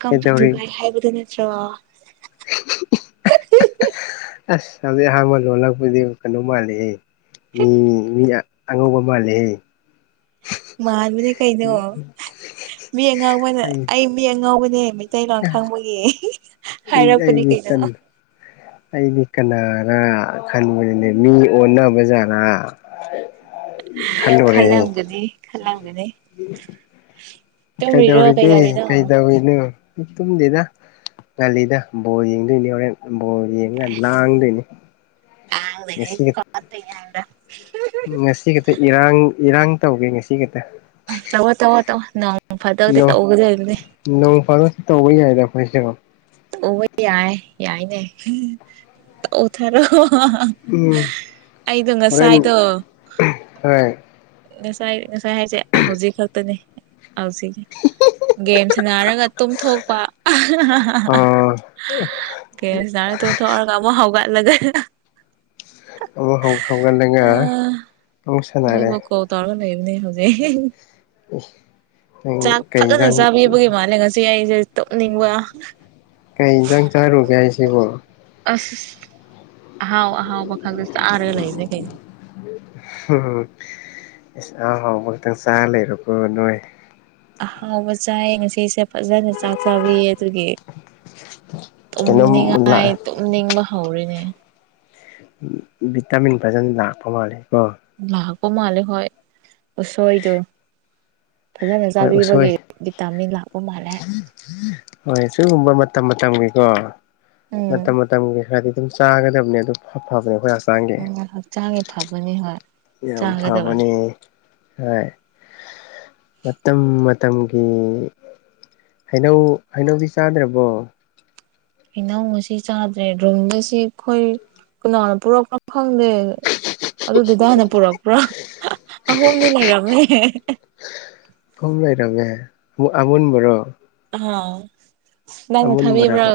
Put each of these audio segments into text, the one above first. ꯀꯝ ꯇꯨ ꯀꯩꯗꯧꯔꯤ ꯗꯨꯕꯥꯏ ꯍꯥꯏꯕꯗꯨꯣ ꯅꯠꯇ꯭ꯔ [inaudible] ꯑꯁ ꯍꯧꯖꯤꯛ ꯑꯍꯥꯟꯕ ꯂꯣꯜꯂꯛꯄꯗꯤ ꯀꯩꯅꯣ ꯃꯥꯜꯂꯤꯍ ꯃꯤ ꯃꯤ ꯑꯉꯧꯕ ꯃꯥꯜꯂꯤꯦꯍꯦ ꯃꯥꯟꯕꯅꯦ ꯀꯩꯅꯣ ꯃꯤ ꯑꯉꯥꯎꯕꯅꯦ ꯑꯩ ꯃꯤ ꯑꯉꯥꯎꯕꯅꯦ ꯃꯥꯡ ꯈꯪꯕꯒꯤ ꯍꯥꯏꯔꯛꯄꯅꯦ ꯑꯩꯗꯤ ꯀꯩꯅꯣ ꯑꯩꯗꯤ ꯀꯅꯥꯔꯥ ꯈꯟꯕꯗꯨꯅꯦ ꯃꯤ ꯑꯣꯟꯅꯕ ꯖꯥꯔꯥ ꯈꯜꯂꯝꯒꯅꯤ ꯈꯜꯂꯝꯒꯅꯤ ꯇꯨꯝꯔꯤꯔꯣ ꯀꯩꯗꯧꯔꯤꯒꯦ ꯀꯩꯗꯧꯔꯤꯅꯣ ꯀꯩꯗꯧꯏꯅꯣ ꯇꯨꯝꯗꯗ ꯉꯂꯤꯗ ꯕꯣꯜ ꯌꯦꯡꯗꯣꯏꯅꯤ ꯍꯣꯔꯦꯟ ꯕꯣꯜ ꯌꯦꯡꯉ ꯂꯥꯡꯗꯣꯏꯅꯤ ꯌꯥꯗꯅꯦ ꯉꯁꯤ ꯀ ꯉꯁꯤ ꯈꯛꯇ ꯏꯔꯥꯡ ꯏꯔꯥꯡ ꯇꯧꯒꯦ ꯉꯁꯤ ꯈꯛꯇ ꯎ ꯇꯧꯋꯣ ꯇꯧꯑꯣꯣ ꯇꯧꯑꯣꯣ ꯅꯪ ꯐꯗꯗꯤ ꯇꯧꯒꯗꯕꯅꯦ ꯅꯣꯡ ꯐꯥꯔꯁꯨ ꯇꯧꯕ ꯌꯥꯏꯗ ꯑꯩꯈꯣꯏꯁꯣ ꯎ ꯌꯥꯏ ꯌꯥꯏꯅꯦ ꯇꯧ ꯊꯔꯣ ꯎꯝ ꯍꯣꯔꯦꯟꯦꯟ ꯍꯣꯏ ꯉꯁꯥꯏ ꯉꯁꯥꯏ ꯍꯥꯏꯁꯦ ꯍꯧꯖꯤꯛ ꯈꯛꯇꯅꯤ ꯍꯧꯖꯤꯛꯅꯤ ꯒꯦꯝꯁꯟꯅꯅꯥꯔꯒ ꯇꯨꯝꯊꯣꯛꯄ ꯑꯥ ꯀꯦꯁ ꯌꯥꯔꯦ ꯇꯨ ꯊꯔ ꯀꯕꯨꯣ ꯍꯧꯥꯎꯒ ꯂꯒꯦ ꯑ ꯍꯪ ꯈꯐꯝꯒꯥꯟ ꯂꯦꯡꯉ ꯅꯕꯨ ꯀꯣꯧ ꯇꯔꯒ ꯂꯩꯕꯅꯦ ꯍꯧꯖꯤ ꯅꯪ ꯆꯥꯛ ꯀꯩ ꯐꯖꯅ ꯏꯟꯖꯥꯡ ꯆꯥꯕꯤꯕꯒꯤ ꯃꯥꯜꯂꯦ ꯉꯁꯤ ꯑꯩꯏꯁꯦ ꯇꯨꯞꯅꯤꯡꯕ ꯀꯩ ꯏꯟꯖꯥꯡ ꯆꯥꯔꯨꯒꯦ ꯍꯥꯏꯁꯤꯕꯣ ꯑꯁ ꯑ ꯑꯍꯥꯎ ꯑꯍꯥꯎ ꯈꯥꯒ꯭ꯔꯁ ꯑ ꯂꯩꯥꯏ ꯂꯩ ꯀꯩꯅꯅ ꯎ ꯏꯁꯁ ꯑꯍꯥꯎ ꯍꯥꯎꯕ ꯈꯛꯇꯪ ꯆꯥꯔ ꯂꯩꯔꯣꯀꯣ ꯅꯣꯏ ꯑꯍꯥꯎꯕ ꯆꯥꯏ ꯉꯁꯤꯁꯦ ꯐꯖꯅ ꯆꯥꯛ ꯆꯥꯕꯤꯌꯦ ꯑꯗꯨꯒꯤ ꯀꯩꯅꯣꯝ ꯇꯨꯝꯅꯤꯡꯉꯥꯏ ꯂꯥꯛ ꯇꯨꯝꯅꯤꯡꯕ ꯍꯧꯔꯤꯅꯦ ꯚꯤꯇꯥꯃꯤꯟ ꯐꯖꯅ ꯂꯥꯛꯄ ꯃꯥꯜꯂꯦ ꯀꯣ ꯂꯥꯛꯀꯣ ꯃꯥꯂꯦ ꯍꯁꯣꯏꯗ ꯐꯖꯅ ꯍꯣꯏ ꯎꯁꯣꯏ ꯆꯥꯕꯤꯕꯒꯤ ꯚꯤꯇꯥꯃꯤꯟ ꯂꯥꯛꯄ ꯃꯥꯜꯂꯦ ꯍꯣꯏ ꯁꯤꯒꯨꯝꯕ ꯃꯇꯝ ꯃꯇꯝꯒꯤꯀꯣ ꯎꯝ ꯃꯇꯝ ꯃꯇꯝꯒꯤ ꯈꯔꯗꯤ ꯑꯗꯨꯝ ꯆꯥꯒꯗꯕꯅꯦ ꯑꯗꯨꯝ ꯐꯕꯅꯦ ꯑꯩꯈꯣꯏ ꯄꯥꯡꯒꯦ ꯎꯝ ꯍꯛꯆꯥꯡꯒꯤ ꯐꯕꯅꯤ ꯍꯣꯏ ꯌꯥꯝ ꯆꯥꯒꯗꯕꯅꯤ ꯐꯕꯅꯦ ꯍꯣꯏ ꯎ ꯃꯇꯝ ꯃꯇꯝꯒꯤ ꯍꯩꯅꯧ ꯍꯩꯅꯧꯗꯤ ꯆꯥꯗ꯭ꯔꯕꯣ ꯏꯩꯅꯧ ꯉꯁꯤ ꯆꯥꯗ꯭ꯔꯦ ꯔꯨꯝꯗ ꯁꯤ ꯑꯩꯈꯣꯏ ꯀꯅꯥꯅ ꯄꯨꯔꯛꯄ꯭ꯔꯣ ꯈꯪꯗꯦ ꯑꯗꯨꯗꯨꯗ ꯍꯥꯟꯅ ꯄꯨꯔꯛꯄ꯭ꯔꯥ ꯑꯍꯨꯝꯗꯤ ꯂꯩꯔꯝꯃꯦ ꯍꯣꯝ ꯂꯩ ꯇꯃꯦ ꯑꯨꯟꯕꯣ ꯑ ꯅꯪꯅ ꯊꯥꯕꯤꯕ꯭ꯔꯣ ꯑꯃꯨꯟꯕꯔꯕ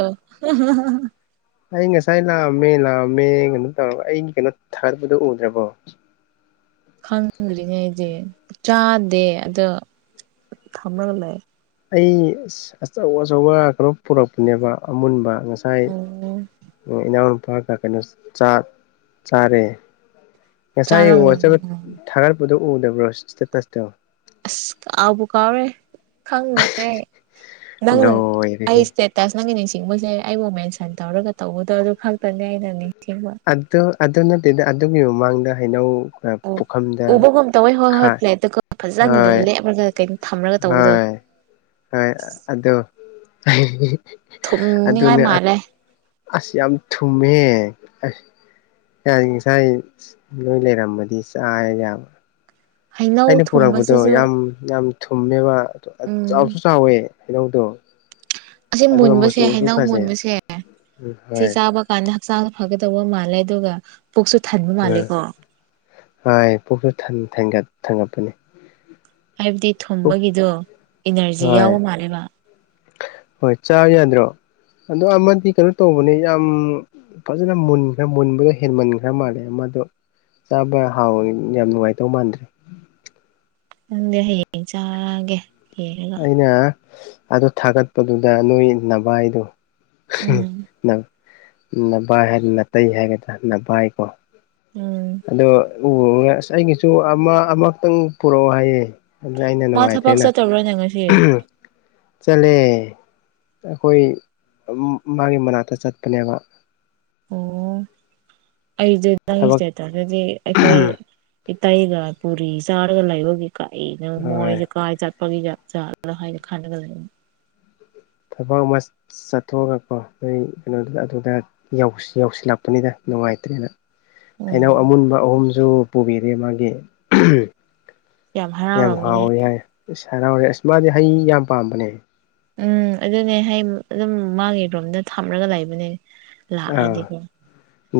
ꯑꯩ ꯉꯁꯥꯏ ꯂꯥꯛꯑꯝꯃꯦ ꯂꯥꯛꯑꯝꯃꯦ ꯀꯩꯅꯣ ꯇꯧꯔꯒ ꯑꯩꯒꯤ ꯀꯩꯅꯣ ꯊꯥꯒꯠꯄꯗꯨꯣ ꯎꯗ꯭ꯔꯕꯣ ꯈꯪꯂꯤꯅꯦ ꯑꯩꯗꯤ ꯆꯥꯗꯦ ꯑꯗꯣ ꯊꯝꯂꯒ ꯂꯩ ꯑꯩ ꯑꯆꯧ ꯑꯆꯧꯕ ꯀꯩꯅꯣ ꯄꯨꯔꯛꯄꯅꯦꯕ ꯑꯃꯨꯟꯕ ꯉꯁꯥꯏ ꯑꯣ ꯏꯅꯥꯎꯅꯨꯄꯥꯒ ꯀꯩꯅꯣ ꯆꯥꯔꯦ ꯉꯁꯥꯏ ꯆꯥꯔꯝꯒꯅꯤ ꯑꯣꯖꯕ ꯊꯥꯒꯠꯄꯗꯣ ꯎꯗꯕ꯭ꯔꯣ ꯁ꯭ꯇꯦꯇꯥꯁꯇꯣ ꯑꯁ ꯀꯥꯎꯕꯨ ꯀꯥꯎꯔꯦ ꯈꯪꯗꯅꯦꯦ ꯅꯪꯅ ꯑꯩ ꯂꯣꯏꯔꯦꯍꯦ ꯏꯁꯇꯦꯠ ꯇꯁ ꯅꯪꯒꯤ ꯅꯤꯡꯁꯤꯡꯕꯁꯦ ꯑꯩꯕꯨ ꯃꯦꯟꯁꯟ ꯇꯧꯔꯒ ꯇꯧꯕꯗꯣ ꯑꯗꯨ ꯈꯛꯇꯅꯦ ꯑꯩꯅ ꯅꯤꯡꯁꯤꯡꯕ ꯑꯗꯨ ꯑꯗꯨ ꯅꯠꯇꯦꯗ ꯑꯗꯨꯒꯤ ꯃꯃꯥꯡꯗ ꯍꯩꯅꯧ ꯑꯣ ꯄꯨꯈꯝꯗ ꯎꯕꯒꯨꯝ ꯇꯧꯋꯦ ꯍꯣꯏ ꯍꯣꯏ ꯈꯥ ꯄ꯭ꯂꯦꯠꯇꯨꯒ ꯐꯖꯅ ꯍꯣꯏ ꯂꯦꯞꯔꯒ ꯀꯩꯅꯣ ꯊꯝꯃꯒ ꯇꯧꯕꯗꯣ ꯍꯣꯏ ꯍꯣꯏ ꯑꯗꯣ ꯊꯨꯝꯅꯤꯡꯉꯥꯏ ꯑꯗꯨꯅꯦ ꯃꯥꯜꯂꯦ ꯑꯁ ꯌꯥꯝ ꯊꯨꯝꯃꯦ ꯑꯁ ꯌꯥ ꯉꯁꯥꯏ ꯅꯣꯏ ꯂꯩꯔꯃꯗꯤ ꯆꯥ ꯌꯥꯕ ꯍꯩꯅꯧ ꯑꯩꯅ ꯄꯨꯔꯛꯄꯗꯣ ꯊꯨꯝꯕꯁꯤꯁꯨ ꯌꯥꯝ ꯌꯥꯝ ꯊꯨꯝꯅꯦꯕ ꯎꯝ ꯆꯥꯎꯁꯨ ꯆꯥꯎꯋꯦ ꯍꯩꯅꯧꯗꯣ ꯑꯁꯤ ꯑꯗꯨꯒ ꯃꯨꯟꯕꯁꯦ ꯃꯆꯨꯁꯨ ꯍꯩꯅꯧ ꯐꯖꯩ ꯃꯨꯟꯕꯁꯦ ꯎꯝ ꯁꯤ ꯍꯣꯏ ꯆꯥꯕ ꯀꯥꯟꯗ ꯍꯛꯆꯥꯡꯗ ꯐꯒꯗꯧꯕ ꯃꯥꯜꯂꯦ ꯑꯗꯨꯒ ꯄꯨꯛꯁꯨ ꯊꯟꯕ ꯃꯥꯜꯂꯦ ꯎꯝ ꯀꯣ ꯍꯣꯏ ꯄꯨꯛꯁꯨ ꯊꯟ ꯊꯟꯒꯠ ꯊꯟꯒꯠꯄꯅꯤ ꯍꯥꯏꯕꯗꯤ ꯊꯨꯝꯕꯒꯤꯗꯣ ꯏꯅꯔꯖꯤ ꯍꯣꯏ ꯌꯥꯎꯕ ꯃꯥꯜꯂꯦꯕ ꯍꯣꯏ ꯆꯥ ꯌꯥꯗ꯭ꯔꯣ ꯑꯗꯣ ꯑꯃꯗꯤ ꯀꯩꯅꯣ ꯇꯧꯕꯅꯦ ꯌꯥꯝ ꯐꯖꯅ ꯃꯨꯟꯈ꯭ꯔꯦ ꯃꯨꯟꯕꯗꯣ ꯍꯦꯟꯃꯟꯈ꯭ꯔ ꯃꯥꯜꯂꯦ ꯃꯗꯣ ꯆꯥꯕ ꯍꯥꯎꯋꯤ ꯌꯥꯝ ꯅꯨꯡꯉꯥꯏꯗꯧ ꯃꯥꯟꯗ꯭ꯔꯦ ꯗꯤ ꯍꯌꯦꯡ ꯆꯥꯒꯦ ꯌꯦꯡꯉꯒ ꯑꯩꯅ ꯑꯗꯨ ꯊꯥꯒꯠꯄꯗꯨꯗ ꯅꯣꯏ ꯅꯚꯥꯏꯗꯣ ꯎꯝ ꯅꯚꯥꯏ ꯍꯥꯏ ꯅꯇꯩ ꯍꯥꯏꯒꯗ꯭ꯔꯥ ꯅꯚꯥꯏꯀꯣ ꯎꯝ ꯑꯗꯣ ꯎꯕꯒ ꯑꯁ ꯑꯩꯒꯤꯁꯨ ꯑꯃ ꯑꯃꯛꯇꯪ ꯄꯨꯔꯛꯑꯣ ꯍꯥꯏꯌꯦ ꯑꯗ ꯑꯩꯅ ꯃꯥ ꯊꯕꯛ ꯅꯨꯡꯉꯥꯏꯇꯦꯅ [unintelligible] ꯉꯁꯤ [inaudible] ꯆꯠꯂꯦ ꯑꯈꯣꯏ ꯃꯥꯒꯤ ꯃꯅꯥꯛꯇ ꯆꯠꯄꯅꯦꯕ ꯑꯣ ꯑꯩꯁꯦ ꯅꯪꯒꯤ ꯊꯕꯛ ꯁꯇꯦꯠꯇꯁꯗꯗꯤ ꯑꯩꯈꯣꯏ ꯏꯇꯩꯒ ꯄꯨꯔꯤ ꯆꯥꯔꯒ ꯂꯩꯕꯒꯤ ꯀꯔꯤꯅꯣ ꯃꯣꯏꯖꯦ ꯀꯥꯏ ꯆꯠꯄꯒꯤꯒ ꯖꯥꯠꯅꯣ ꯍꯥꯏꯅ ꯈꯟꯔꯒ ꯂꯩ ꯊꯕꯛ ꯑꯃ ꯆꯠꯊꯣꯛꯑꯒꯀꯣ ꯅꯣꯏ ꯀꯩꯅꯣꯗꯨꯗ ꯑꯗꯨꯗ ꯌꯧꯁ ꯌꯧꯁꯤꯜꯂꯛꯄꯅꯤꯗ ꯅꯨꯡꯉꯥꯏꯇ꯭ꯔꯦꯅ ꯍꯩꯅꯧ ꯎꯝ ꯑꯃꯨꯟꯕ ꯑꯍꯨꯝꯁꯨ ꯄꯨꯕꯤꯔꯦ ꯃꯥꯒꯤ ꯌꯥꯝ ꯍꯥꯎꯋꯤ ꯍꯥꯏ ꯏꯁ ꯍꯔꯥꯎꯔꯦ ꯑꯁ ꯃꯥꯗꯤ ꯍꯩ ꯌꯥꯝ ꯄꯥꯝꯕꯅꯦ ꯎꯝ ꯑꯗꯨꯅꯦ ꯍꯩ ꯑꯗꯨꯝ ꯃꯥꯒꯤ ꯔꯣꯝꯗ ꯊꯝꯂꯒ ꯂꯩꯕꯅꯦ ꯑꯥ ꯂꯥꯛꯑꯗꯤꯀꯣ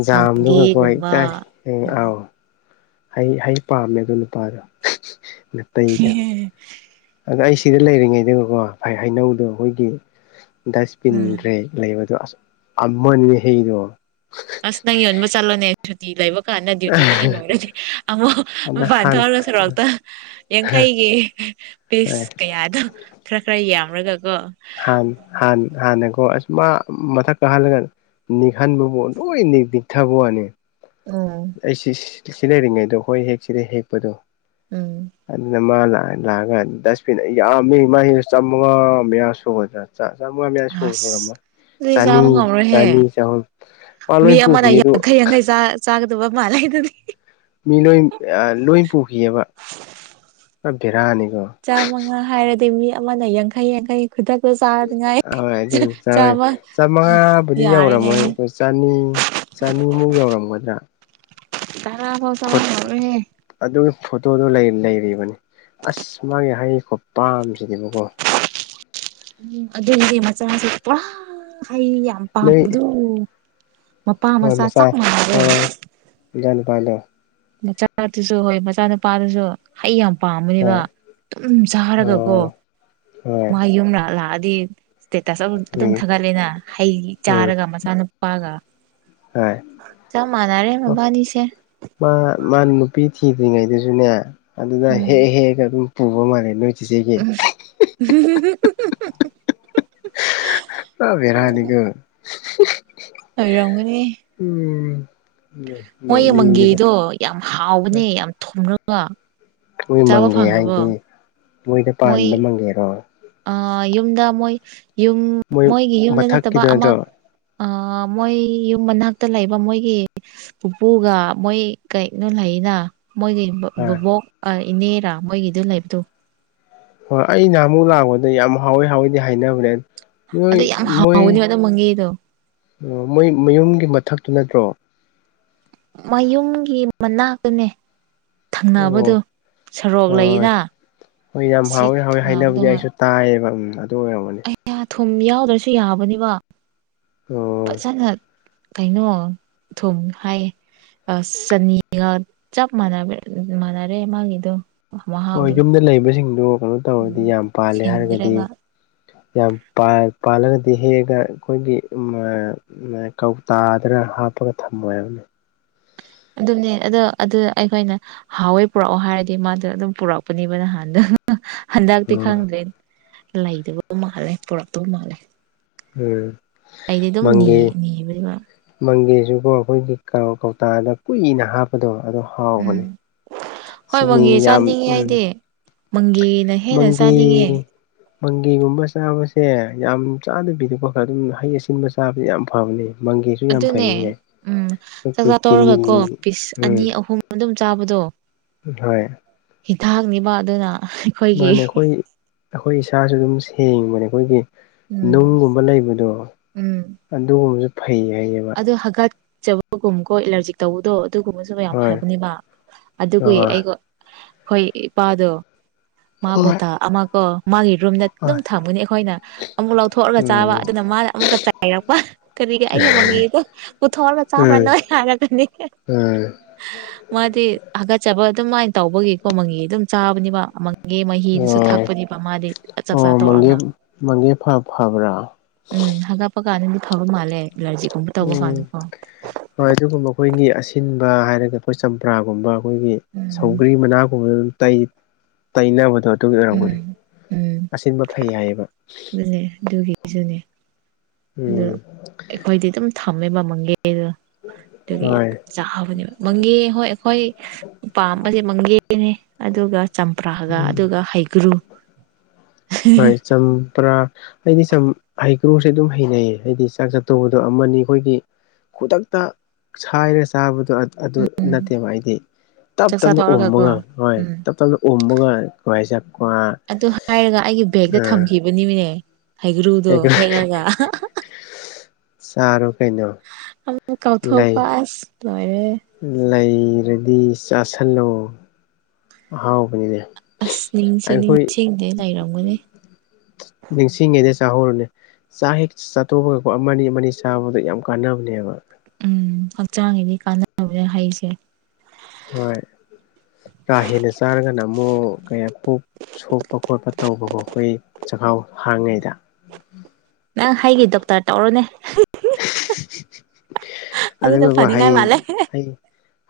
ꯖꯝꯗꯨꯀꯣ ꯍꯦꯛꯇ ꯃꯪꯒꯦꯒꯨꯝꯕ ꯍꯦ ꯎꯝ ꯑꯧ ꯍꯩ ꯍꯩ ꯄꯥꯝꯃꯦ ꯑꯗꯨ ꯅꯨꯄꯥꯗꯣ ꯅꯥꯇꯩꯗꯣ [inaudible] ꯑꯗꯣ ꯑꯩ ꯁꯤꯗ ꯂꯩꯔꯤꯉꯩꯗꯒꯀꯣ ꯍꯩ ꯍꯩꯅꯧꯗꯣ ꯈꯣꯏꯒꯤ ꯗꯁꯕꯤꯟ ꯎꯝ ꯗ꯭ꯔꯦ ꯂꯩꯕ ꯑꯁ ꯑꯃꯅꯤ ꯍꯩꯗꯣ ꯑꯁ ꯅꯪ ꯌꯣꯟꯕ ꯆꯜꯂꯣꯅꯦ ꯁꯨꯇꯤ ꯂꯩꯕ ꯀꯥꯟꯗ ꯗ꯭ꯌꯨꯇꯤ ꯅꯪꯒꯤ ꯂꯣꯏꯔꯗꯤ ꯑꯃꯨꯛ ꯑꯗ ꯃꯄꯥꯟ ꯍꯥꯟ ꯊꯣꯛꯔꯒ ꯁꯣꯔꯣꯛꯇ ꯌꯥꯡꯈꯩꯒꯤ ꯄꯤꯁ ꯀꯌꯥꯗꯣ ꯈꯔ ꯈꯔ ꯌꯥꯝꯔꯒꯀꯣ ꯍꯥꯟ ꯍꯥꯥꯟ ꯍꯥꯟ ꯅꯀꯣ ꯑꯁ ꯃꯥ ꯃꯊꯛ ꯀꯥꯍꯜꯂꯒ ꯅꯤꯛ ꯍꯥꯟꯕꯕꯨ ꯂꯣꯏꯅ ꯅꯤꯕꯤꯛꯊꯕ ꯋꯥꯅꯦ ꯎꯝ ꯑꯩꯁꯤ ꯁꯤ ꯁꯤ ꯂꯩꯔꯤꯉꯩꯗ ꯈꯣꯏ ꯍꯦꯛ ꯁꯤꯅ ꯍꯦꯛꯄꯗꯣ ꯎꯝ ꯑꯗꯨꯅ ꯃꯥ ꯂꯥꯟ ꯂꯥꯛꯑꯒ ꯗꯁꯕꯤꯟꯗ ꯑꯥ ꯌꯥꯝꯃꯤ ꯃꯥꯗꯣ ꯆꯥꯝꯃꯉꯥ ꯃꯌꯥ ꯁꯨꯒꯗ꯭ꯔꯥ ꯆꯥ ꯆꯥꯝꯉꯥ ꯃꯥꯌꯥ ꯁꯨ ꯑꯁ ꯁꯨꯔꯝꯃꯣꯏ ꯑꯗꯨꯗꯤ ꯆꯥꯅꯤ ꯆꯥꯕ ꯉꯝꯔꯣꯏꯍꯦ ꯆꯥꯅꯤ ꯆꯍꯨꯝ ꯃꯥ ꯃꯤ ꯂꯣꯏ ꯑꯃꯅ ꯄꯨꯈꯤꯗꯨ ꯌꯥꯡꯈꯩ ꯌꯥꯡꯈꯩ ꯆꯥ ꯆꯥꯒꯗꯕ ꯃꯥꯜꯂꯦ ꯗꯨꯗꯤ ꯃꯤ ꯂꯣꯏ ꯑ ꯂꯣꯏ ꯄꯨꯈꯤꯑꯕ ꯈꯔ ꯕꯦꯔꯥꯅꯤꯀꯣ ꯆꯥꯝꯃꯉꯥ ꯍꯥꯏꯔꯗꯤ ꯃꯤ ꯑꯃꯅ ꯌꯥꯡꯈꯩ ꯌꯥꯡꯈꯩ ꯈꯨꯗꯛꯇ ꯆꯥꯔꯗꯤ ꯉꯥꯏ ꯍꯣꯏ ꯑꯗꯨ ꯆ ꯆꯥꯃ ꯌꯥꯔꯦꯅꯦ ꯆꯥꯅꯤ ꯆꯥꯅꯤꯃꯨꯛ ꯌꯧꯔꯝꯒꯗ꯭ꯔꯥ ꯇꯔꯥ ꯐꯥꯎ ꯐꯨꯠ ꯆꯥꯔꯝꯃꯔꯣꯏꯍꯦ ꯑꯗꯨꯒꯤ ꯐꯣꯇꯣꯗꯣ ꯂꯩ ꯂꯩꯔꯤꯕꯅꯤ ꯑꯁ ꯃꯥꯒꯤ ꯍꯩ ꯈꯨ ꯄꯥꯝꯁꯤꯗꯤꯕꯀꯣ ꯎꯝ ꯑꯗꯨꯒꯤ ꯃꯆꯥꯁꯨ ꯄꯨꯔꯥ ꯍꯩ ꯌꯥꯝ ꯅꯣꯏ ꯄꯥꯝꯕꯗꯣ ꯃꯄꯥ ꯃꯆꯥ ꯆꯞ ꯃꯥꯟꯅꯔꯦ ꯃꯆꯥꯅꯨꯄꯥꯗꯣ ꯃꯆꯥꯗꯨꯁꯨ ꯍꯣꯏ ꯃꯆꯥ ꯅꯨꯄꯥꯗꯨꯁꯨ ꯍꯩ ꯌꯥꯝ ꯄꯥꯝꯕꯅꯦꯕ ꯍꯣꯏ ꯑꯗꯨꯨꯝ ꯆꯥꯔꯒꯀꯣ ꯑꯣ ꯍꯣꯏ ꯃꯥ ꯌꯨꯝꯗ ꯂꯥꯛꯑꯗꯤ ꯁ꯭ꯇꯦꯇꯁ ꯑꯗꯨꯝ ꯎꯝ ꯊꯥꯒꯠꯂꯦꯅ ꯍꯩ ꯎꯝ ꯆꯥꯔꯒ ꯃꯆꯥꯅꯨꯄꯥꯒ ꯍꯣꯏ ꯆꯥꯞꯃꯥꯅꯔꯦ ꯃꯕꯥꯅꯤꯁꯦ ꯃꯥ ꯃꯥꯅ ꯅꯨꯄꯤ ꯊꯤꯗ꯭ꯔꯤꯉꯩꯗꯁꯨꯅꯦ ꯑꯗꯨꯗ ꯍꯦꯛ ꯎꯝ ꯍꯦꯛꯑꯒ ꯑꯗꯨꯝ ꯄꯨꯕ ꯃꯥꯜꯂꯦ ꯅꯣꯏ ꯆꯦꯆꯦ ꯒꯤ [inaudible] ꯑ ꯕꯤꯔꯥꯅꯤꯒ [inaudible] ꯑꯣꯏꯔꯝꯒꯅꯤ ꯎꯝ ꯃꯣꯏ ꯅꯣꯛꯅꯤꯡꯉꯤꯗ ꯃꯪꯒꯦꯗꯣ ꯌꯥꯝ ꯍꯥꯎꯕꯅꯦ ꯌꯥꯝ ꯊꯨꯝꯂꯒ ꯃꯣꯏ ꯃꯪꯒꯦ ꯍꯥꯏꯗꯤ ꯃꯣꯏꯗ ꯃꯣꯏ ꯄꯥꯟꯕ ꯃꯪꯒꯦꯔꯣ ꯑ ꯌꯨꯝꯗ ꯃꯣꯏ ꯌꯨꯝ ꯃꯣꯏ ꯃꯣꯏꯒꯤ ꯌꯨꯝꯗ ꯅꯠꯇꯕ ꯃꯊꯛꯀꯤꯗꯣ ꯑꯃ ꯅꯠꯇ꯭ꯔꯣ ꯑ ꯃꯣꯏ ꯌꯨꯝ ꯃꯅꯥꯛꯇ ꯂꯩꯕ ꯃꯣꯏꯒꯤ ꯄꯨꯄꯨꯒ ꯃꯣꯏ ꯀꯔꯤꯅꯣ ꯂꯩꯅ ꯃꯣꯏꯒꯤ ꯑ ꯕꯨꯕꯣꯛ ꯏꯅꯦꯔꯥ ꯃꯣꯏꯒꯤꯗ ꯂꯩꯕꯗꯣ ꯍꯣꯏ ꯑꯩ ꯅꯍꯥꯟꯃꯨꯛ ꯂꯥꯛꯄꯗ ꯌꯥꯝ ꯍꯥꯎꯋꯦ ꯍꯥꯎꯋꯦꯗꯤ ꯍꯥꯏꯅꯕꯅꯦ ꯅꯣꯏ ꯑꯗꯨ ꯌꯥꯝ ꯍꯥꯎꯕꯅꯦ ꯑꯗꯣ ꯃꯪꯒꯦꯗꯣ ꯑꯣ ꯃꯣꯏ ꯃꯌꯨꯝꯒꯤ ꯃꯊꯛꯇꯨ ꯅꯠꯇ꯭ꯔꯣ ꯃꯌꯨꯝꯒꯤ ꯃꯅꯥꯛꯇꯅꯦ ꯊꯪꯅꯕꯗꯣ ꯑꯣ ꯁꯔꯣꯛ ꯍꯣꯏ ꯂꯩꯌꯦꯅ ꯍꯣꯏ ꯌꯥꯝ ꯁꯤ ꯍꯥꯎꯋꯦ ꯍꯥꯎꯋꯦ ꯊꯪꯅꯕꯗꯣ ꯍꯥꯏꯅꯕꯗꯤ ꯍꯣꯏ ꯑꯩꯁꯨ ꯇꯥꯏꯌꯦꯕ ꯑꯗꯨ ꯑꯣꯏꯔꯝꯒꯅꯤ ꯀꯌꯥ ꯊꯨꯝ ꯌꯥꯎꯗ꯭ꯔꯁꯨ ꯌꯥꯕꯅꯦꯕ ꯑꯣ ꯐꯖꯅ ꯀꯩꯅꯣ ꯊꯨꯝ ꯍꯥꯏꯌꯦ ꯑ ꯆꯅꯤꯒ ꯆꯞ ꯃꯥꯟ ꯃꯥꯟꯅꯔꯦ ꯃꯥꯒꯤꯗꯣ ꯍꯣꯏ ꯃꯍꯥꯎꯗꯣ ꯌꯨꯝꯗ ꯂꯩꯕꯁꯤꯡꯗꯨ ꯀꯩꯅꯣ ꯇꯧꯔꯗꯤ ꯌꯥꯝ ꯄꯥꯜꯂꯦ ꯍꯥꯏꯔꯒꯗꯤ ꯁꯤꯟꯗ꯭ꯔꯦꯕ ꯌꯥꯝ ꯄꯥꯜꯂꯒꯗꯤ ꯍꯦꯛꯑꯒ ꯑꯩꯈꯣꯏꯒꯤ ꯀꯧꯇꯥꯗ ꯍꯥꯞꯄꯒ ꯊꯝꯃꯣ ꯑꯗꯨꯅꯦ ꯑꯗꯣ ꯑꯗꯨ ꯑꯩꯈꯣꯏꯅ ꯍꯥꯎꯋꯦ ꯄꯨꯔꯛꯑꯣ ꯍꯥꯏꯔꯗꯤ ꯃꯥꯁꯨ ꯑꯗꯨꯝ ꯄꯨꯔꯛꯄꯅꯦꯕ ꯅꯍꯥꯟꯗꯣ ꯍꯟꯗꯛꯇꯤ ꯎꯝ ꯈꯪꯗ꯭ꯔꯦ ꯂꯩꯇꯕ ꯃꯥꯜꯂꯦ ꯄꯨꯔꯛꯇꯕ ꯃꯥꯜꯂꯦ ꯎꯝ ꯑꯩꯗꯤ ꯑꯗꯨꯝꯅꯤ ꯃꯪꯒꯦ ꯅꯤꯕꯗꯨ ꯃꯪꯒꯦꯁꯨꯀꯣ ꯑꯩꯈꯣꯏꯒꯤ ꯀꯧꯇꯥꯗ ꯀꯨꯏꯅ ꯍꯥꯞꯒꯗꯕ ꯑꯗꯣ ꯎꯝ ꯍꯥꯎꯕꯅꯤ ꯍꯣꯏ ꯆꯤꯅꯤ ꯃꯪꯒꯦ ꯌꯥꯝ ꯆꯥꯅꯤꯡꯉꯦ ꯎꯝ ꯑꯩꯗꯤ ꯃꯪꯒꯦꯅ ꯍꯦꯟꯅ ꯃꯪꯒꯦ ꯆꯥꯅꯤꯡꯉꯦ ꯃꯪꯒꯦꯒꯨꯝꯕ ꯆꯥꯕꯁꯦ ꯌꯥꯝ ꯆꯥꯗꯕꯤꯗꯀꯣ ꯈꯔ ꯑꯗꯨꯝ ꯍꯩ ꯑꯁꯤꯟꯕ ꯆꯥꯕꯁꯦ ꯌꯥꯝ ꯐꯕꯅꯦ ꯃꯪꯒꯦꯁꯨ ꯌꯥꯝ ꯑꯗꯨꯅꯦ ꯐꯩꯌꯦ ꯎꯝ ꯑꯩꯈꯣꯏꯒꯤ ꯆꯥꯛꯆꯥꯥ ꯀꯤꯅꯤ ꯇꯧꯔꯒ ꯀꯣ ꯄꯤꯁ ꯑꯅꯤ ꯎꯝ ꯑꯍꯨꯝ ꯑꯗꯨꯝ ꯆꯥꯕꯗꯣ ꯍꯣꯏ ꯍꯤꯊꯥꯛꯅꯤꯕ ꯑꯗꯨꯅ ꯑꯩꯈꯣꯏꯒꯤ ꯃꯥꯅꯦ ꯑꯩꯈꯣꯏ ꯑꯩꯈꯣꯏ ꯏꯁꯥꯁꯨ ꯑꯗꯨꯝ ꯁꯦꯡꯕꯅꯦ ꯑꯩꯈꯣꯏꯒꯤ ꯎꯝ ꯅꯨꯡꯒꯨꯝꯕ ꯂꯩꯕꯗꯣ ꯑꯗꯨꯒꯨꯝꯕꯁꯨ ꯐꯩ ꯍꯥꯏꯌꯦꯕ ꯍꯒꯠꯆꯕꯒꯨꯝ ꯀꯣ ꯑꯦꯂꯔꯖꯤ ꯇꯧꯕꯗꯣ ꯑꯗꯨꯒꯨꯝꯕꯁꯨ ꯃꯌꯥꯝ ꯍꯣꯏ ꯐꯕꯅꯦꯕ ꯑꯗꯨꯒꯤ ꯍꯣꯏ ꯑꯩꯒꯣ ꯑꯩꯈꯣꯏ ꯏꯄꯥꯗꯣ ꯃꯥ ꯕꯣꯇꯥꯜ ꯑꯃ ꯀꯣ ꯃꯥꯒꯤ ꯔꯨꯝꯗ ꯑꯗꯨꯝ ꯍꯣꯏ ꯊꯝꯒꯅꯤ ꯑꯩꯈꯣꯏꯅ ꯑꯃꯨꯛ ꯂꯧꯊꯣꯛꯑꯒ ꯆꯥꯕ ꯎꯝ ꯑꯗꯨꯅ ꯃꯥꯅ ꯑꯃꯨꯛꯀ ꯆꯥꯏꯔꯛꯄ ꯀꯔꯤꯒ ꯑꯩ ꯃꯪꯒꯦꯗꯣ ꯄꯨꯊꯣꯛꯑꯒ ꯆꯥꯕ꯭ꯔꯥ ꯎꯝ ꯅꯣꯏ ꯌꯥꯔꯒꯅꯤ ꯎꯝ ꯃꯥꯗꯤ ꯍꯥꯒꯠꯆꯕ ꯑꯗꯨꯃꯥꯏꯅ ꯇꯧꯕꯒꯤꯀꯣ ꯃꯪꯒꯦ ꯑꯗꯨꯝ ꯆꯥꯕꯅꯦꯕ ꯒꯤ ꯃꯍꯤꯗꯨꯁꯨ ꯑꯣ ꯊꯛꯄꯅꯦꯕ ꯃꯥꯗꯤ ꯆꯥꯛꯆꯥ ꯑꯣ ꯃꯪꯒꯦ ꯇꯣꯛꯔꯒ ꯃꯪꯒꯦ ꯐꯥ ꯐꯕ꯭ꯔꯥ ꯎꯝ ꯍꯥꯂꯥꯛꯄ ꯀꯥꯟꯗꯗꯤ ꯐꯕ ꯃꯥꯜꯂꯦ ꯑꯦꯂꯥꯔꯖꯤꯒꯨꯝꯕ ꯇꯧꯕ ꯎꯝ ꯀꯥꯟꯗ ꯀꯣ ꯍꯣꯏ ꯑꯗꯨꯒꯨꯝꯕ ꯑꯩꯈꯣꯏꯅꯤ ꯑꯁꯤꯟꯕ ꯍꯥꯏꯔꯒ ꯑꯩꯈꯣꯏ ꯆꯝꯄ꯭ꯔꯥꯒꯨꯝꯕ ꯑꯩꯈꯣꯏꯒꯤ ꯎꯝ ꯁꯧꯒ꯭ꯔꯤ ꯃꯅꯥꯒꯨꯝꯕꯗꯣ ꯑꯗꯨꯝ ꯇꯩ ꯇꯩꯅꯕꯗꯣ ꯑꯗꯨꯒꯤ ꯑꯣꯏꯔꯝꯒꯅꯤ ꯎꯝ ꯑꯁꯤꯟꯕ ꯐꯩ ꯍꯥꯏꯌꯦꯕ꯫ ꯑꯗꯨꯨꯅꯦ ꯑꯗꯨꯒꯤꯁꯨꯅꯦ꯫ ꯑꯗꯨ ꯎꯝ꯫ ꯑꯩꯈꯣꯏꯗꯤ ꯑꯗꯨꯝ ꯊꯝꯃꯦꯕ ꯃꯪꯒꯤ ꯍꯩꯗꯣ꯫ ꯑꯗꯨꯒꯤ ꯌꯥꯝ ꯍꯣꯏ ꯆꯥꯕꯅꯦꯕ ꯃꯪꯒꯤ ꯍꯩ ꯍꯣꯏ ꯑꯩꯈꯣꯏ ꯄꯥꯝꯕꯁꯦ ꯃꯪꯒꯤ ꯍꯩꯅꯦ ꯑꯗꯨꯒ ꯆꯝꯄ꯭ꯔꯥꯒ ꯎꯝ ꯑꯗꯨꯒ ꯍꯩꯒ꯭ꯔꯨ꯫ ꯍꯣꯏ [unintelligible] ꯆꯝꯄ꯭ꯔꯥ꯫ ꯑꯩꯗꯤ ꯆꯝ ꯍꯩꯀ꯭ꯔꯨꯁꯦ ꯑꯗꯨꯝ ꯍꯩꯅꯩꯌꯦ ꯍꯥꯏꯗꯤ ꯆꯥꯛ ꯆꯥꯠꯇꯣꯛꯄꯗ ꯑꯃꯅꯤ ꯑꯩꯈꯣꯏꯒꯤ ꯈꯨꯗꯛ ꯇ ꯁꯥꯏꯔ ꯆꯥꯕꯗꯣ ꯑꯗ ꯑꯗꯨ ꯎꯝ ꯅꯠꯇꯦꯕ ꯑꯩꯗꯤ꯫ ꯇꯞ ꯆꯥꯛꯆꯥ ꯇꯞꯅ ꯇꯧꯔꯒꯀꯣ ꯎꯝꯃꯒ ꯍꯣꯏ ꯎꯝ ꯇꯞ ꯇꯞꯅ ꯎꯝꯃꯒ [unintelligible] ꯍꯦꯛꯔꯒ ꯑꯩꯒꯤ ꯕꯦꯒꯇ ꯊꯝꯈꯤꯕꯃꯅꯤꯅꯦ ꯍꯩꯒ꯭ꯔꯨꯗꯣ ꯍꯩꯀ꯭ꯔꯨ ꯍꯦꯛꯂꯒ ꯑꯍꯥ ꯑꯍꯥ꯫ ꯆꯥꯔꯣ ꯀꯩꯅꯣ꯫ ꯑꯩ ꯀꯥꯎꯊꯣꯛꯄ ꯂꯩ ꯑꯁ ꯂꯣꯏꯔꯦ꯫ ꯂꯩꯔꯗꯤ ꯆꯥꯥꯁꯜꯂꯣ꯫ ꯑꯍꯥꯎꯕꯅꯤꯅꯦ꯫ ꯑꯁ ꯅꯤꯡꯁꯨ ꯑꯩꯈꯣꯏ ꯅꯤꯡꯁꯤꯡꯗꯦ ꯂꯩꯔꯝꯒꯅꯤ꯫ ꯅꯤꯡꯁꯤꯡꯉꯤꯗ ꯆꯥꯍꯧꯔꯣꯅꯦ꯫ ꯆꯥꯛ ꯍꯦꯛ ꯆꯥꯇꯣꯛꯄꯒꯀꯣ ꯑꯃꯅꯤ ꯑꯃꯅꯤ ꯆꯥꯕꯗ ꯌꯥꯝ ꯀꯥꯟꯅꯕꯅꯦꯕ꯫ ꯎꯝ ꯍꯛꯆꯥꯡꯒꯤꯗꯤ ꯀꯥꯟꯅꯅꯕꯅꯦ ꯍꯩꯁꯦ꯫ ꯍꯣꯏ ꯀꯥ ꯍꯦꯟꯅ ꯆꯥꯔꯒꯅ ꯑꯃꯨꯛ ꯀꯌꯥ ꯄꯨꯛ ꯁꯣꯛꯄ ꯈꯣꯠꯄ ꯇꯧꯕꯀꯣ ꯑꯩꯈꯣꯏ ꯆꯈꯥꯎ ꯍꯥꯡꯉꯤꯉꯩꯗ꯫ ꯅꯪ ꯍꯩꯒꯤ ꯗꯣꯛꯇꯔ ꯇꯧꯔꯣꯅꯦ꯫ ꯑꯗꯨꯅ ꯑꯗꯨꯒꯀꯣ ꯍꯩ ꯐꯅꯤꯡꯉꯥꯏ ꯃꯥꯜꯂꯦ ꯍꯩ꯫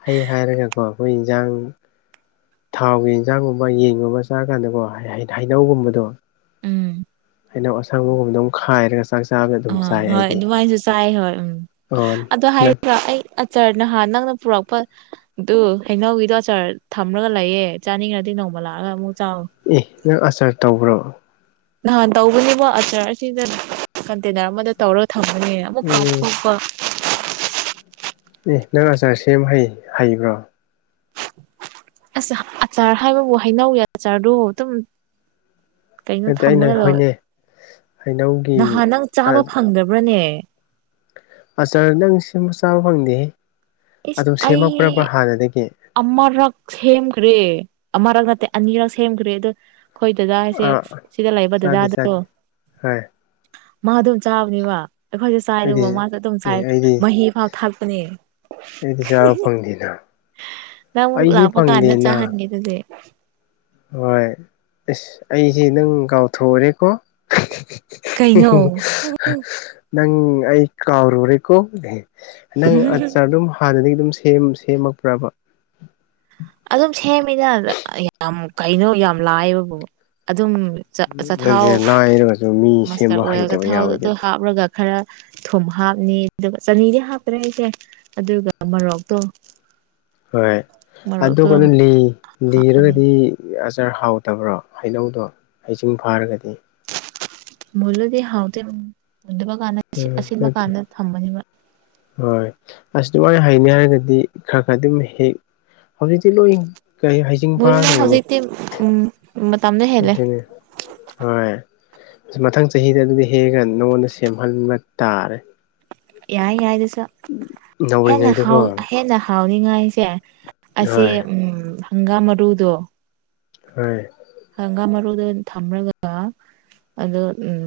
ꯍꯩ ꯍꯥꯏꯔꯒꯀꯣ ꯑꯩꯈꯣꯏ ꯏꯟꯁꯥꯡ ꯊꯥꯎꯒꯤ ꯏꯟꯖꯥꯡꯒꯨꯝꯕ ꯌꯦꯟꯒꯨꯝꯕ ꯆꯥꯔ ꯀꯥꯟꯗꯀꯣ ꯍꯩ ꯍꯩꯅꯧꯒꯨꯝꯕꯗꯨ꯫ ꯎꯝ ꯍꯩꯅꯧ ꯑꯁꯪꯕꯒꯨꯝꯕꯗꯣ ꯑꯃ ꯈꯥꯏꯔꯒ ꯆꯥꯛ ꯆꯥꯕꯗ ꯑꯗꯨꯝ ꯑ ꯆꯥꯏ ꯍꯣꯏ ꯑꯩꯗꯤ ꯑꯗꯨꯃꯥꯏꯅꯁꯨ ꯆꯥꯏ ꯍꯣꯏ ꯎꯝ ꯑꯣ ꯑꯗꯣ ꯅꯪ ꯍꯥꯏꯕꯔ ꯑꯩ ꯆꯔ ꯅꯍꯥꯟ ꯅꯪꯅ ꯄꯨꯔꯛꯄ ꯑꯗꯨ ꯍꯩꯅꯧꯒꯤꯗꯣ ꯑꯆꯥꯔ ꯊꯝꯂꯒ ꯂꯩꯌꯦ ꯆꯥꯅꯤꯡꯔꯗꯤ ꯅꯣꯡꯃ ꯂꯥꯛꯑꯒ ꯑꯃꯨꯛ ꯆꯥꯎ꯫ ꯑꯦ ꯅꯪ ꯑꯆꯥꯔ ꯇꯧꯕ꯭ꯔꯣ꯫ ꯅꯍꯥꯟ ꯇꯧꯕꯅꯦꯕ ꯑꯆꯔ ꯑꯁꯤꯗ ꯀꯟꯇꯦꯅꯔ ꯑꯃꯗ ꯇꯧꯔꯒ ꯊꯝꯕꯅꯦ꯫ ꯑꯃꯨꯛ ꯎꯝ ꯀꯥꯎꯊꯣꯛꯄ ꯑꯦ ꯅꯪ ꯑꯆꯥꯔ ꯁꯦꯝ ꯍꯩ ꯍꯩꯕ꯭ꯔꯣ꯫ ꯑꯁ ꯑꯆꯥꯔ ꯍꯥꯏꯕꯕꯨ ꯍꯩꯅꯧꯒꯤ ꯑꯆꯥꯔꯗꯨ ꯑꯗꯨꯝ ꯀꯩꯅꯣ ꯅꯠꯇꯦ ꯑꯩꯅ ꯊꯝꯂꯒ ꯂꯧ ꯍꯣꯏꯅꯦ ꯍꯩꯅꯧꯒꯤ ꯅꯍꯥꯟ ꯅꯪ ꯆꯥꯕ ꯐꯪꯗꯕ꯭ꯔꯅꯦ꯫ ꯑꯆꯥꯔ ꯅꯪ ꯁꯦꯝꯃ ꯆꯥꯕ ꯐꯪꯗꯦ ꯏꯁ ꯑꯗꯨꯝ ꯁꯦꯝꯃꯛꯄ꯭ꯔꯕ ꯑꯩ ꯍꯥꯟꯅꯗꯒꯤ꯫ ꯑꯃꯔꯛ ꯁꯦꯝꯈ꯭ꯔꯦ ꯑꯃꯔꯛ ꯅꯠꯇꯦ ꯑꯅꯤꯔꯛ ꯁꯦꯝꯈ꯭ꯔꯦ ꯑꯗꯨ ꯑꯩꯈꯣꯏ ꯗꯗꯥ ꯍꯥꯏꯁꯦ ꯑꯥ ꯁꯤꯗ ꯂꯩꯕ ꯆꯥꯗꯦ ꯗꯗꯥꯗꯣ꯫ ꯆꯥꯗꯦ ꯍꯣꯏ ꯃꯥ ꯑꯗꯨꯝ ꯆꯥꯕꯅꯦꯕ ꯑꯩꯈꯣꯏꯁꯨ ꯆꯥꯏ ꯑꯩꯗꯤ ꯑꯗꯨꯒ ꯃꯥꯁꯨ ꯑꯗꯨꯝ ꯑꯦ ꯆꯥꯏ ꯑꯩꯗꯤ ꯃꯍꯤ ꯐꯥꯎ ꯊꯛꯄꯅꯦ꯫ ꯑꯩꯗꯤ ꯆꯥꯕ ꯐꯪꯗꯦꯅ꯫ ꯅꯪ ꯑꯩꯗꯤ ꯂꯥꯛꯄ ꯀꯥꯟꯅ ꯐꯪꯗꯦꯅ ꯆꯍꯟꯒꯦ ꯑꯗꯨꯗꯤ꯫ ꯍꯣꯏ ꯑꯁ ꯑꯩꯁꯦ ꯅꯪ ꯀꯥꯎꯊꯣꯛꯎꯔꯦꯀꯣ꯫ ꯀꯩꯅꯣ ꯅꯪ ꯑꯩ ꯀꯥꯎꯔꯨꯔꯦꯀꯣ ꯒꯍꯥꯏ꯫ ꯅꯪ ꯑꯆꯔ ꯑꯗꯨꯝ ꯍꯥꯟꯅꯗꯒꯤ ꯑꯗꯨꯝ ꯁꯦꯝ ꯁꯦꯝꯃꯛꯄ꯭ꯔꯕ꯫ ꯑꯗꯨꯝ ꯁꯦꯝꯃꯤꯗ ꯌꯥꯝ ꯀꯩꯅꯣ ꯌꯥꯝ ꯂꯥꯏꯕꯕꯨ ꯑꯗꯨꯝ ꯑꯆꯥ ꯑꯆꯊꯥꯎ ꯅꯠꯇꯦ ꯂꯥꯏꯔꯒꯁꯨ ꯃꯤ ꯃꯁꯇꯔꯠ ꯁꯦꯝꯕ ꯑꯣꯏꯜ ꯍꯩꯇꯕ ꯊꯥꯎ ꯑꯗꯨ ꯌꯥꯎꯋꯤꯗꯨꯗꯤ ꯍꯥꯞꯂꯒ ꯈꯔ ꯊꯨꯝ ꯍꯥꯞꯅꯤ ꯑꯗꯨꯒ ꯆꯅꯤꯗꯤ ꯍꯥꯞꯄ꯭ꯔꯥ ꯑꯩꯁꯦ ꯑꯗꯨꯒ ꯃꯣꯔꯣꯛꯇꯣ꯫ ꯍꯣꯏ ꯑꯗꯨ ꯃꯣꯔꯣꯛꯇꯣ ꯀꯩꯅꯣ ꯂꯤ ꯍꯥꯞꯄꯅꯦ ꯂꯤꯔꯒꯗꯤ꯫ ꯑꯆꯥꯔ ꯍꯥꯎꯇꯕ꯭ꯔꯣ ꯍꯩꯅꯧꯗꯣ ꯍꯩꯖꯤꯡ ꯐꯥꯔꯒꯗꯤ꯫ ꯃꯨꯜꯂꯗꯤ ꯍꯥꯎꯇꯦ ꯃꯨꯟꯗꯕ ꯀꯥꯟꯗ ꯎꯝ ꯑꯁꯤꯟꯕ ꯅꯠꯇꯦ ꯀꯥꯟꯗ ꯊꯝꯕꯅꯤꯕ꯫ ꯍꯣꯏ ꯑꯁ ꯑꯗꯨꯃꯥꯏꯅ ꯍꯥꯏꯅꯤ ꯍꯥꯏꯔꯒꯗꯤ ꯈꯔ ꯈꯔ ꯑꯗꯨꯝ ꯍꯦꯛ ꯍꯧꯖꯤꯛꯇꯤ ꯂꯣꯏ ꯀ ꯍꯥꯏ ꯃꯨꯜꯂꯦ ꯍꯧꯖꯤꯛꯇꯤ ꯎ ꯃꯇꯝꯗ ꯍꯦꯜꯂꯦ ꯑꯗꯨꯅꯦ ꯍꯣꯏ ꯃꯊꯪ ꯆꯍꯤꯗ ꯑꯗꯨꯗꯤ ꯍꯦꯛꯒ ꯅꯉꯣꯟꯗ ꯁꯦꯝꯍꯟꯕ ꯇꯥꯔꯦ ꯌꯥꯏ ꯌꯥꯏ ꯗꯨ ꯁꯨ ꯍꯦꯅ ꯅꯧꯔꯤꯉꯩꯗꯀꯣ ꯍꯥꯎ ꯍꯦꯅ ꯍꯥꯎꯅꯤꯉꯥꯏꯁꯦ ꯑꯁꯤ ꯍꯣꯏ ꯎ ꯍꯪꯒꯥꯝ ꯃꯔꯨꯗꯣ ꯍꯣꯏ ꯍꯪꯒꯥꯝ ꯃꯔꯨꯗ ꯊꯝꯂꯒ ꯑꯗꯣ ꯎꯝ